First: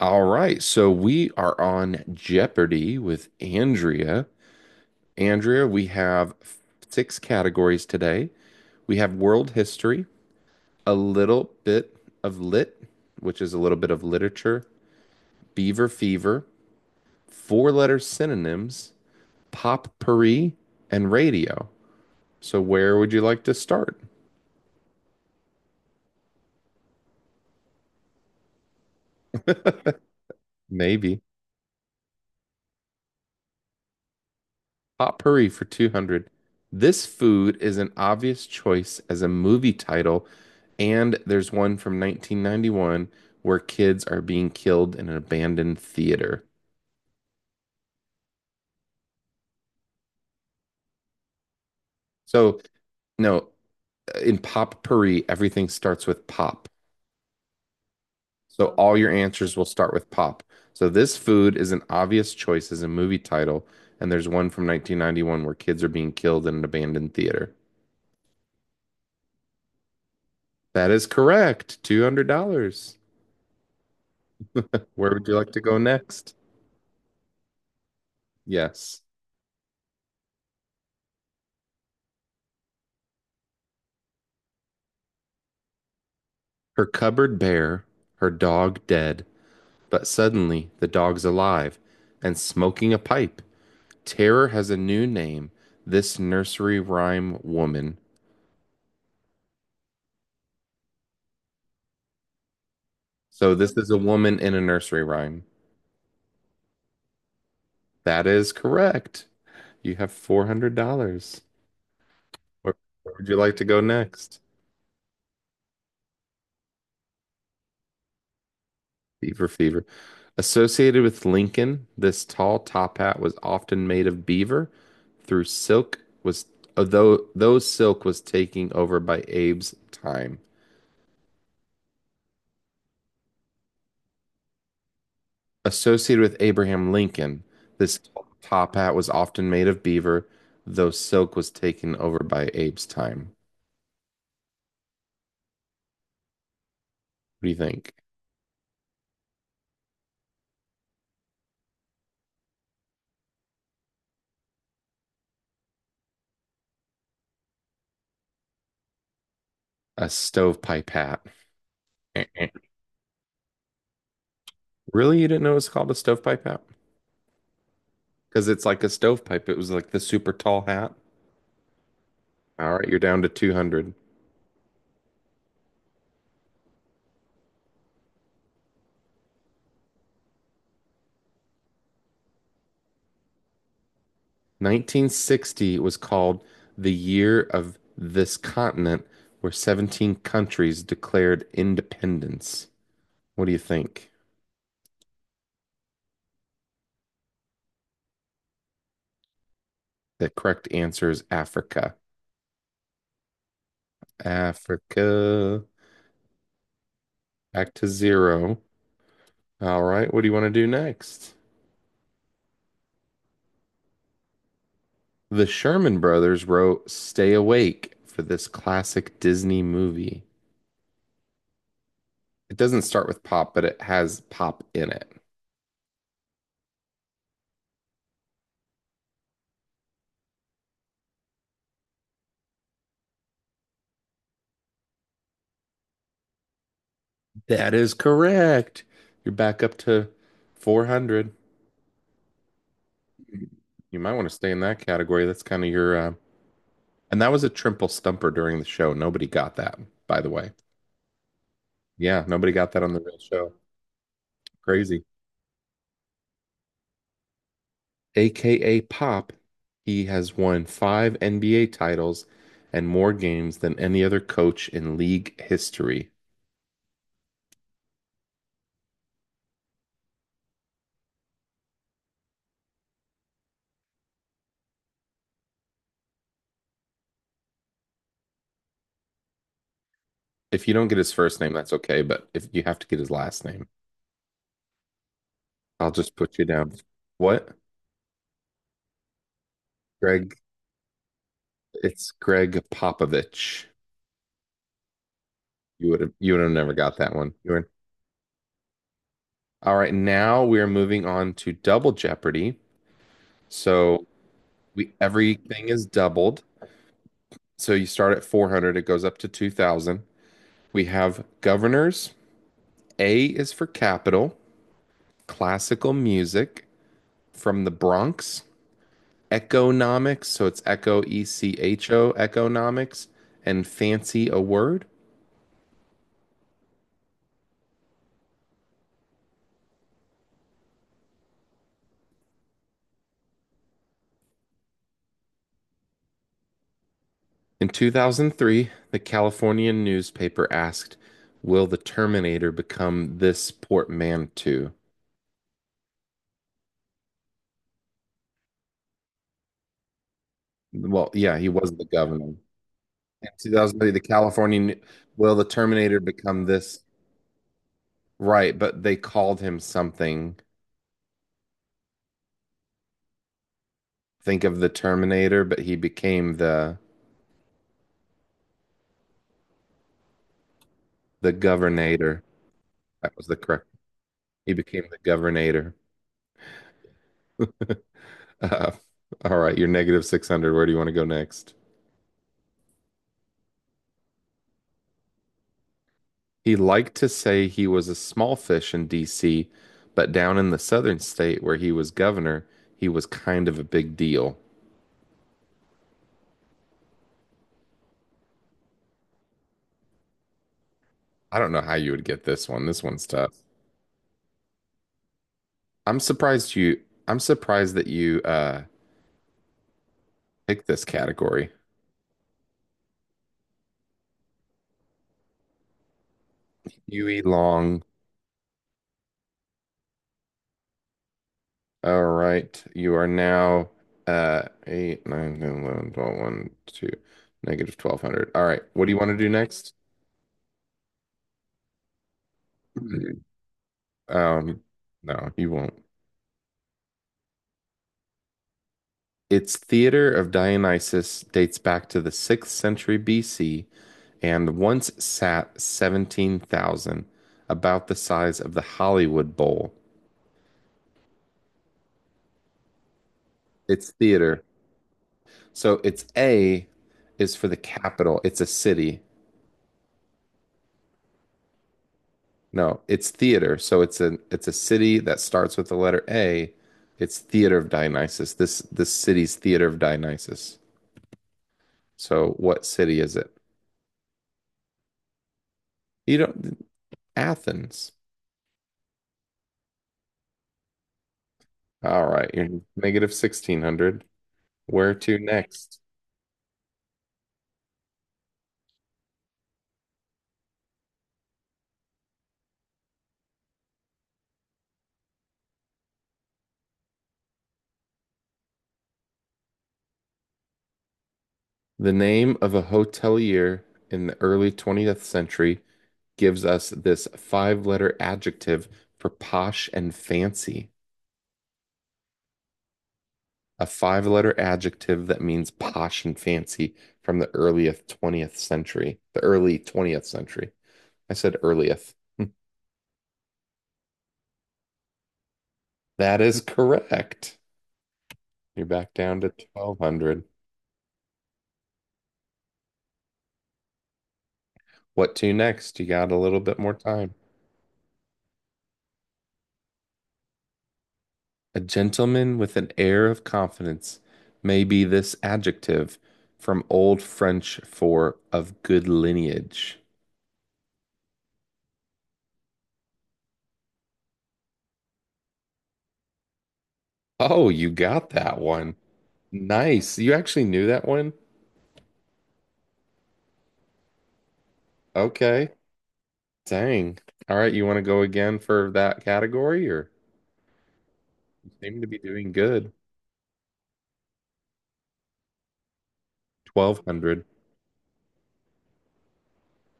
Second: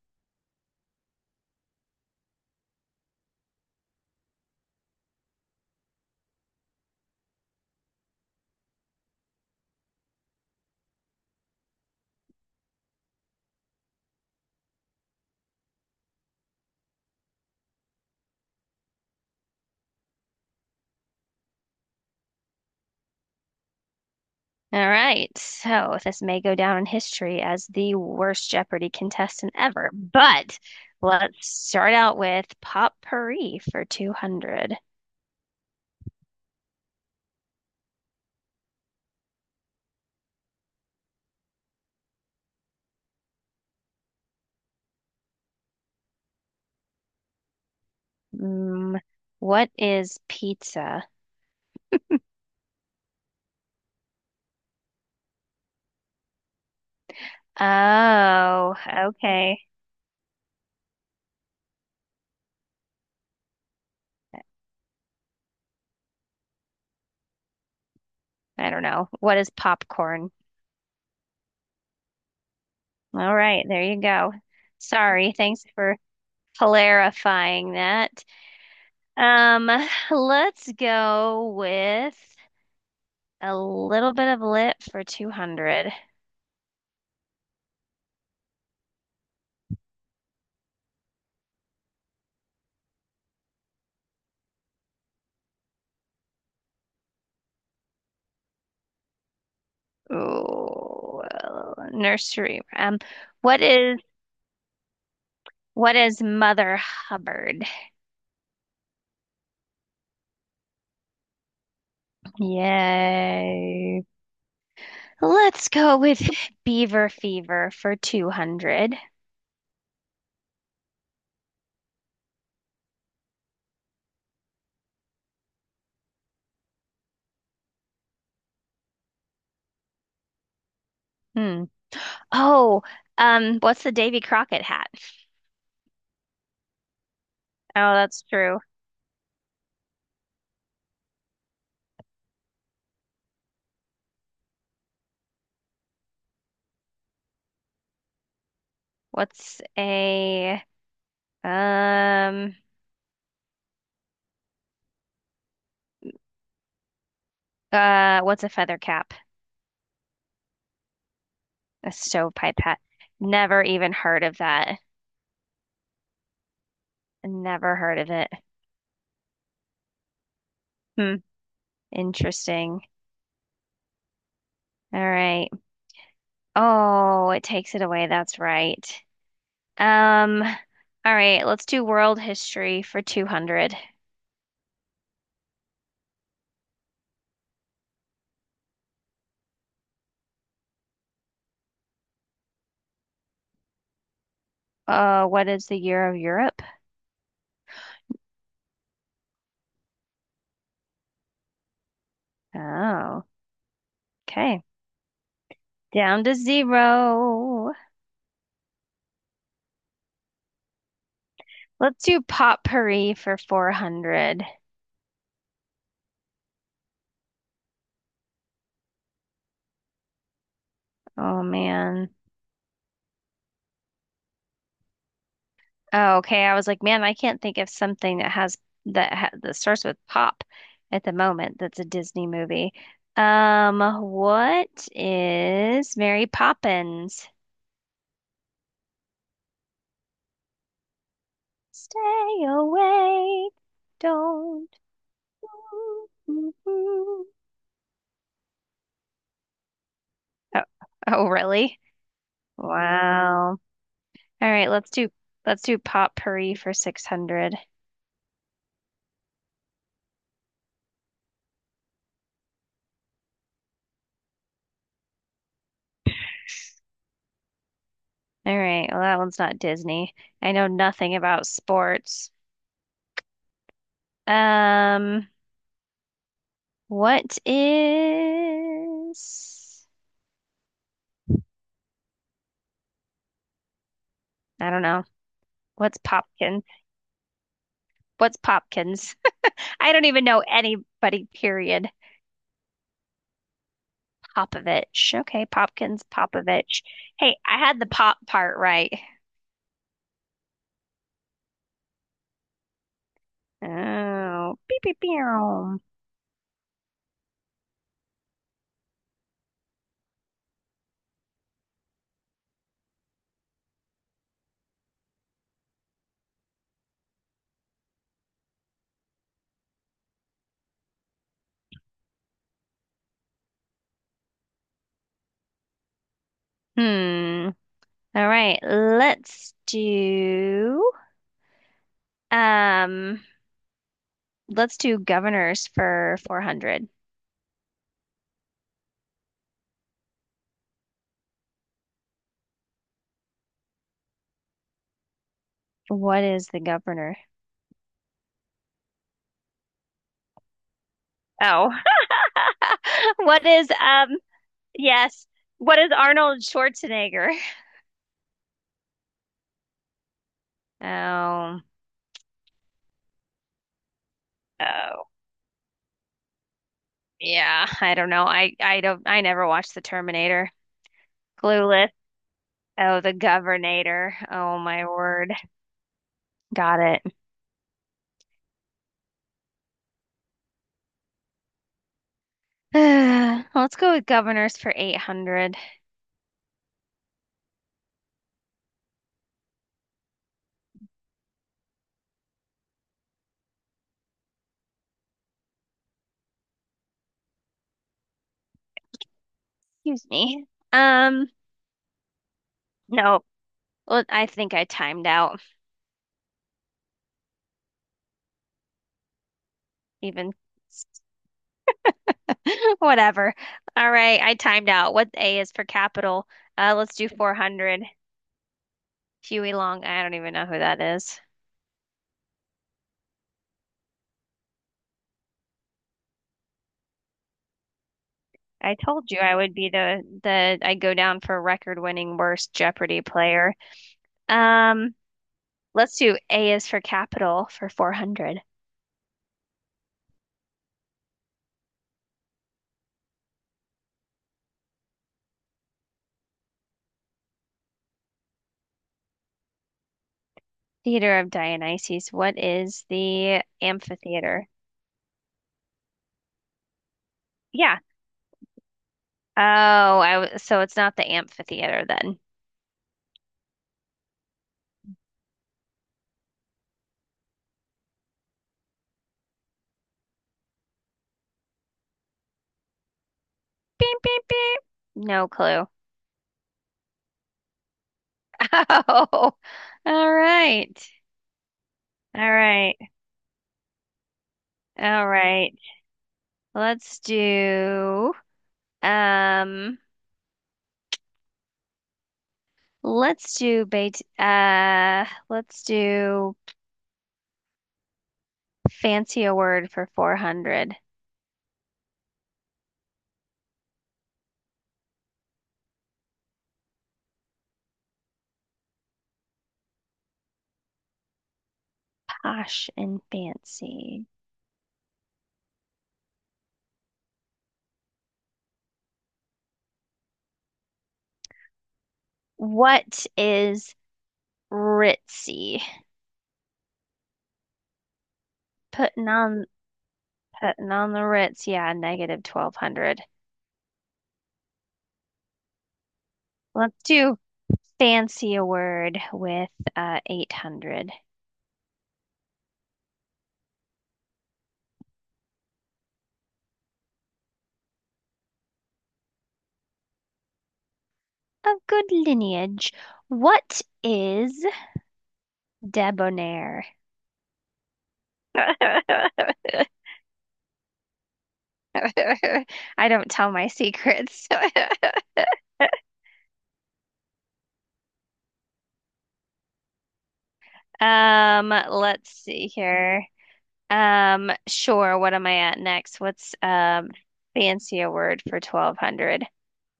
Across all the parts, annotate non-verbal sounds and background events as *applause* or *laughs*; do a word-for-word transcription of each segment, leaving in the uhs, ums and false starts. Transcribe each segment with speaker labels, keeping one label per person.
Speaker 1: All right, so we are on Jeopardy with Andrea. Andrea, we have six categories today. We have world history, a little bit of lit, which is a little bit of literature, beaver fever, four-letter synonyms, potpourri, and radio. So where would you like to start?
Speaker 2: All right, so this may go down in history as the worst Jeopardy contestant
Speaker 1: *laughs*
Speaker 2: ever, but
Speaker 1: Maybe.
Speaker 2: let's start out with potpourri for two hundred.
Speaker 1: Potpourri for two hundred. This food is an obvious choice as a movie title, and there's one from nineteen ninety-one where kids are being killed in an abandoned theater.
Speaker 2: Mm, what is pizza?
Speaker 1: So, no, in potpourri, everything starts with pop. So,
Speaker 2: Oh,
Speaker 1: all your answers
Speaker 2: okay.
Speaker 1: will start with pop. So, this food is an obvious choice as a movie title, and there's one from nineteen ninety-one where kids are being killed in an abandoned theater.
Speaker 2: I don't know. What is popcorn?
Speaker 1: That is correct. two hundred dollars.
Speaker 2: All right, there you go.
Speaker 1: Where would
Speaker 2: Sorry,
Speaker 1: you like to
Speaker 2: thanks
Speaker 1: go
Speaker 2: for
Speaker 1: next?
Speaker 2: clarifying that.
Speaker 1: Yes.
Speaker 2: Um, let's go with a little bit of lit for two hundred.
Speaker 1: Her cupboard bare, her dog dead, but suddenly the dog's alive and smoking a pipe. Terror has a new name, this nursery rhyme woman.
Speaker 2: Oh, well, nursery rhyme.
Speaker 1: So
Speaker 2: What
Speaker 1: this is a
Speaker 2: is
Speaker 1: woman in a nursery rhyme.
Speaker 2: what is Mother Hubbard?
Speaker 1: That is correct. You have four hundred dollars. Where, where would you like to go
Speaker 2: Yay.
Speaker 1: next?
Speaker 2: Let's go with Beaver Fever for two hundred.
Speaker 1: Fever, fever. Associated with Lincoln, this tall top hat was often made of beaver. Through silk was though though silk was taking over by Abe's time.
Speaker 2: Hmm. Oh, um, what's the Davy Crockett hat?
Speaker 1: Associated with Abraham Lincoln,
Speaker 2: Oh,
Speaker 1: this
Speaker 2: that's true.
Speaker 1: top hat was often made of beaver, though silk was taken over by Abe's time. What do you think?
Speaker 2: What's a um uh what's a feather cap?
Speaker 1: A stovepipe hat.
Speaker 2: A stovepipe
Speaker 1: *laughs*
Speaker 2: hat. Never even heard of that.
Speaker 1: Really, you didn't know it was called a stovepipe hat?
Speaker 2: Never heard of it.
Speaker 1: Because it's like a stovepipe. It was like the super tall hat.
Speaker 2: Hmm.
Speaker 1: All
Speaker 2: Interesting.
Speaker 1: right, you're down to two hundred.
Speaker 2: All right. Oh, it takes it away. That's right. Um, all right, let's do world history for two hundred.
Speaker 1: nineteen sixty was called the year of this continent, where seventeen countries declared independence. What do you think?
Speaker 2: Uh, what is the year of Europe?
Speaker 1: The correct answer is Africa.
Speaker 2: Oh, okay.
Speaker 1: Africa,
Speaker 2: Down to zero.
Speaker 1: back to zero. All right, what do you want to do next?
Speaker 2: Let's do potpourri for four hundred.
Speaker 1: The Sherman Brothers wrote Stay Awake for this classic Disney movie.
Speaker 2: Oh man.
Speaker 1: It doesn't start with pop, but it has pop in it.
Speaker 2: Oh, okay. I was like, man, I can't think of something that has that ha that starts with pop at the moment. That's a Disney movie. Um, what is Mary Poppins?
Speaker 1: That is correct. You're back up to four hundred.
Speaker 2: Stay awake.
Speaker 1: You might want to stay in
Speaker 2: Don't.
Speaker 1: that category. That's kind of your, uh, and
Speaker 2: Oh,
Speaker 1: that was a triple stumper during the show. Nobody got that, by the way.
Speaker 2: oh, really?
Speaker 1: Yeah, nobody got that on the real show.
Speaker 2: Wow. All right, let's
Speaker 1: Crazy.
Speaker 2: do let's do Potpourri for six hundred.
Speaker 1: A K A Pop, he has won five N B A titles and more games than any other coach in league history.
Speaker 2: All right, well that one's not Disney. I know nothing about sports. Um, what is
Speaker 1: If you don't get his first name, that's okay, but if you have to get his last name,
Speaker 2: I don't know.
Speaker 1: I'll
Speaker 2: What's
Speaker 1: just put you
Speaker 2: Popkin?
Speaker 1: down. What?
Speaker 2: What's Popkins? *laughs* I don't even
Speaker 1: Greg,
Speaker 2: know anybody, period.
Speaker 1: it's Greg Popovich.
Speaker 2: Popovich. Okay,
Speaker 1: You would
Speaker 2: Popkins,
Speaker 1: have you would have never
Speaker 2: Popovich.
Speaker 1: got that one.
Speaker 2: Hey,
Speaker 1: You
Speaker 2: I
Speaker 1: were.
Speaker 2: had the pop part right.
Speaker 1: All right, now we are moving on to Double Jeopardy. So
Speaker 2: Oh, beep,
Speaker 1: we
Speaker 2: beep,
Speaker 1: everything
Speaker 2: beow.
Speaker 1: is doubled. So you start at four hundred, it goes up to two thousand. We have governors. A is for capital, classical music from the Bronx, economics, so it's echo E C H O economics and fancy a word.
Speaker 2: Hmm. All right, let's do um let's do governors for four hundred.
Speaker 1: In two thousand three, the Californian newspaper asked, "Will the Terminator become this portmanteau?"
Speaker 2: What is the governor?
Speaker 1: Well, yeah, he
Speaker 2: Oh.
Speaker 1: was
Speaker 2: *laughs*
Speaker 1: the governor. In
Speaker 2: What is
Speaker 1: two thousand three, the
Speaker 2: um
Speaker 1: California,
Speaker 2: yes.
Speaker 1: will the
Speaker 2: What is
Speaker 1: Terminator
Speaker 2: Arnold
Speaker 1: become this?
Speaker 2: Schwarzenegger?
Speaker 1: Right, but they called him something.
Speaker 2: Oh.
Speaker 1: Think of the
Speaker 2: Oh.
Speaker 1: Terminator, but he became the
Speaker 2: Yeah, I don't know. I I don't I never watched The Terminator.
Speaker 1: the
Speaker 2: Clueless.
Speaker 1: Governator.
Speaker 2: Oh, the
Speaker 1: That was the correct.
Speaker 2: governor.
Speaker 1: He
Speaker 2: Oh
Speaker 1: became
Speaker 2: my
Speaker 1: the
Speaker 2: word.
Speaker 1: Governator. *laughs*
Speaker 2: Got it.
Speaker 1: Uh, all right, you're negative six hundred. Where do you want to go next?
Speaker 2: *sighs* Let's go with governors for eight hundred.
Speaker 1: He liked to say he was a small fish in D C, but down in the southern state where he was governor, he was kind of a big deal.
Speaker 2: Excuse me. Um,
Speaker 1: I don't know how you would get this one. This one's
Speaker 2: no.
Speaker 1: tough.
Speaker 2: Well, I think I timed out.
Speaker 1: I'm surprised you I'm surprised that you uh
Speaker 2: Even
Speaker 1: picked this category.
Speaker 2: *laughs* whatever. All right, I timed out. What A is for capital? Uh, let's do
Speaker 1: Huey
Speaker 2: four hundred.
Speaker 1: Long.
Speaker 2: Huey Long. I don't even know who that is.
Speaker 1: All right. You are now uh eight, nine, ten, eleven, twelve, one, two, negative twelve hundred. All right.
Speaker 2: I
Speaker 1: What do you want
Speaker 2: told you
Speaker 1: to do
Speaker 2: I would be
Speaker 1: next?
Speaker 2: the the I go down for record-winning worst Jeopardy
Speaker 1: *clears throat*
Speaker 2: player.
Speaker 1: Um,
Speaker 2: Um,
Speaker 1: no, you won't.
Speaker 2: let's do A is for capital for four hundred.
Speaker 1: Its theater of Dionysus dates back to the sixth century B C and once sat seventeen thousand, about the size of the Hollywood Bowl.
Speaker 2: Theater of Dionysus. What is the
Speaker 1: Its theater
Speaker 2: amphitheater?
Speaker 1: So it's A is for the
Speaker 2: Yeah.
Speaker 1: capital. It's a city.
Speaker 2: Oh, I w so it's not the amphitheater then.
Speaker 1: No, it's theater. So it's a it's a city that starts with the letter A. It's Theater of Dionysus. This this city's Theater of Dionysus. So what city is it?
Speaker 2: Beep, beep, beep. No clue.
Speaker 1: You don't Athens.
Speaker 2: *laughs* Oh, all right.
Speaker 1: All
Speaker 2: All
Speaker 1: right, you're
Speaker 2: right.
Speaker 1: negative sixteen hundred. Where
Speaker 2: All
Speaker 1: to
Speaker 2: right.
Speaker 1: next?
Speaker 2: Let's do um let's do bait uh let's do fancy a word for four hundred.
Speaker 1: The name of a hotelier in the early twentieth century gives us this five-letter adjective for posh and fancy.
Speaker 2: Posh and
Speaker 1: A
Speaker 2: fancy.
Speaker 1: five letter adjective that means posh and fancy from the earliest twentieth century, the early twentieth century. I said earliest. *laughs*
Speaker 2: What is ritzy?
Speaker 1: That is correct. You're back
Speaker 2: Putting
Speaker 1: down to
Speaker 2: on
Speaker 1: twelve hundred.
Speaker 2: Putting on the Ritz, yeah, negative twelve hundred.
Speaker 1: What to next? You got a little bit more
Speaker 2: Let's
Speaker 1: time.
Speaker 2: do fancy a word with uh, eight hundred.
Speaker 1: A gentleman with an air of confidence may be this adjective from Old French for of good lineage.
Speaker 2: A good lineage. What is debonair?
Speaker 1: Oh, you got that
Speaker 2: *laughs*
Speaker 1: one.
Speaker 2: I
Speaker 1: Nice. You actually knew that one?
Speaker 2: don't tell my secrets. *laughs*
Speaker 1: Okay. Dang. All right, you want to go again for that category, or
Speaker 2: Um,
Speaker 1: you seem to be
Speaker 2: let's
Speaker 1: doing
Speaker 2: see
Speaker 1: good.
Speaker 2: here. Um, sure, what am I at next? What's um
Speaker 1: twelve hundred.
Speaker 2: fancy a word for twelve hundred?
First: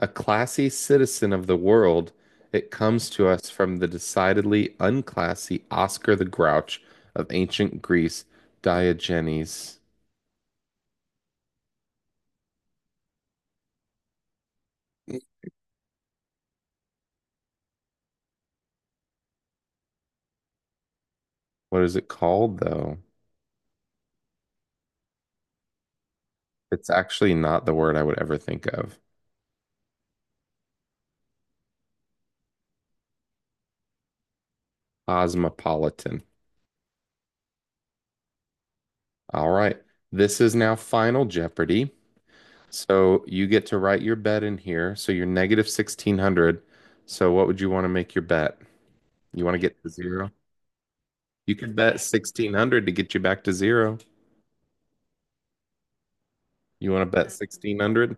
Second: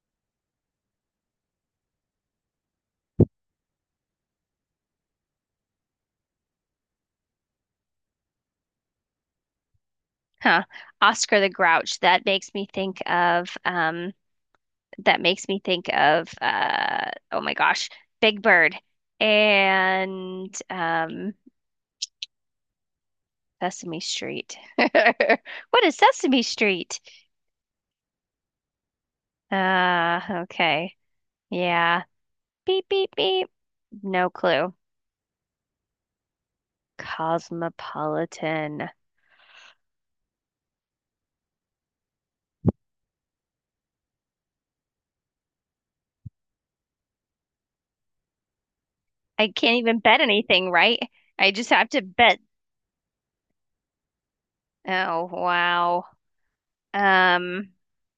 Speaker 1: A classy citizen of the world, it comes to us from the decidedly unclassy Oscar the Grouch of ancient Greece, Diogenes.
Speaker 2: Huh. Oscar the Grouch. That makes me think of um that makes me think of uh oh my gosh, Big Bird and um
Speaker 1: What is it called, though?
Speaker 2: Sesame Street. *laughs* What is Sesame
Speaker 1: It's
Speaker 2: Street?
Speaker 1: actually not the word I would ever think of.
Speaker 2: Uh okay. Yeah. Beep beep beep. No clue.
Speaker 1: Cosmopolitan.
Speaker 2: Cosmopolitan.
Speaker 1: All right. This is now Final Jeopardy. So you get to write your bet in here. So you're negative sixteen hundred. So what would you want to make your bet? You
Speaker 2: I
Speaker 1: want to
Speaker 2: can't
Speaker 1: get to
Speaker 2: even bet
Speaker 1: zero?
Speaker 2: anything, right? I
Speaker 1: You
Speaker 2: just
Speaker 1: could
Speaker 2: have
Speaker 1: bet
Speaker 2: to bet.
Speaker 1: sixteen hundred to get you back to zero.
Speaker 2: Oh wow.
Speaker 1: You want to bet
Speaker 2: Um
Speaker 1: sixteen hundred?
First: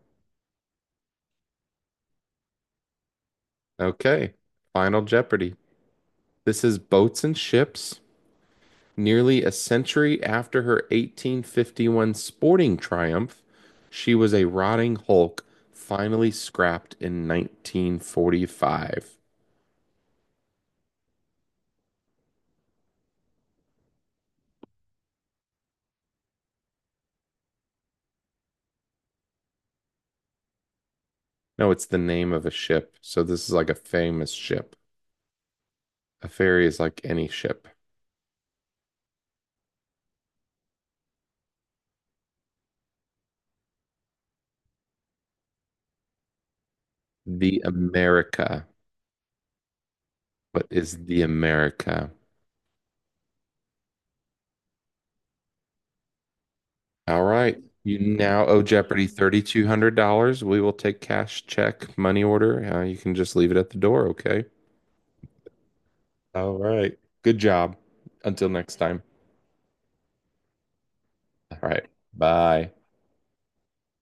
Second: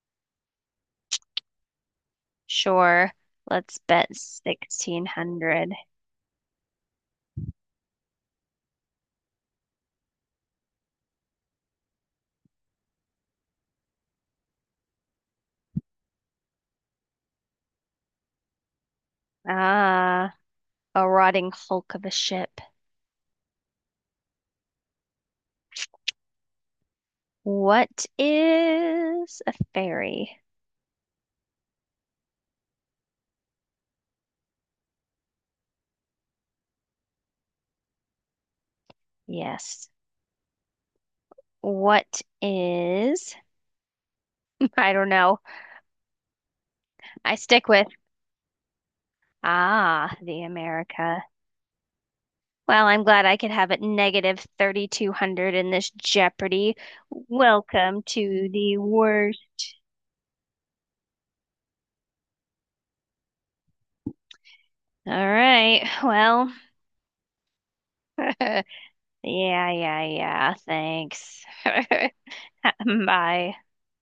Speaker 2: sure. Let's bet
Speaker 1: Okay. Final Jeopardy.
Speaker 2: sixteen hundred.
Speaker 1: This is Boats and Ships. Nearly a century after her eighteen fifty-one sporting triumph, she was a rotting hulk, finally scrapped in nineteen forty-five.
Speaker 2: Ah, a rotting hulk of a ship. What is a fairy?
Speaker 1: No, it's the name of a ship. So this is like a famous ship. A ferry is like any ship.
Speaker 2: Yes. What is? *laughs* I don't know. I
Speaker 1: The
Speaker 2: stick with
Speaker 1: America.
Speaker 2: ah, the
Speaker 1: What is the
Speaker 2: America.
Speaker 1: America?
Speaker 2: Well, I'm glad I could have it negative thirty-two hundred in this Jeopardy.
Speaker 1: All right. You
Speaker 2: Welcome
Speaker 1: now
Speaker 2: to
Speaker 1: owe
Speaker 2: the
Speaker 1: Jeopardy
Speaker 2: worst.
Speaker 1: thirty-two hundred dollars. We will take cash, check, money order. Uh, you can just leave it at the door, okay?
Speaker 2: All right. Well,
Speaker 1: All right. Good job.
Speaker 2: *laughs*
Speaker 1: Until
Speaker 2: yeah,
Speaker 1: next time.
Speaker 2: yeah, yeah. Thanks.
Speaker 1: All right.
Speaker 2: *laughs*
Speaker 1: Bye.
Speaker 2: Bye.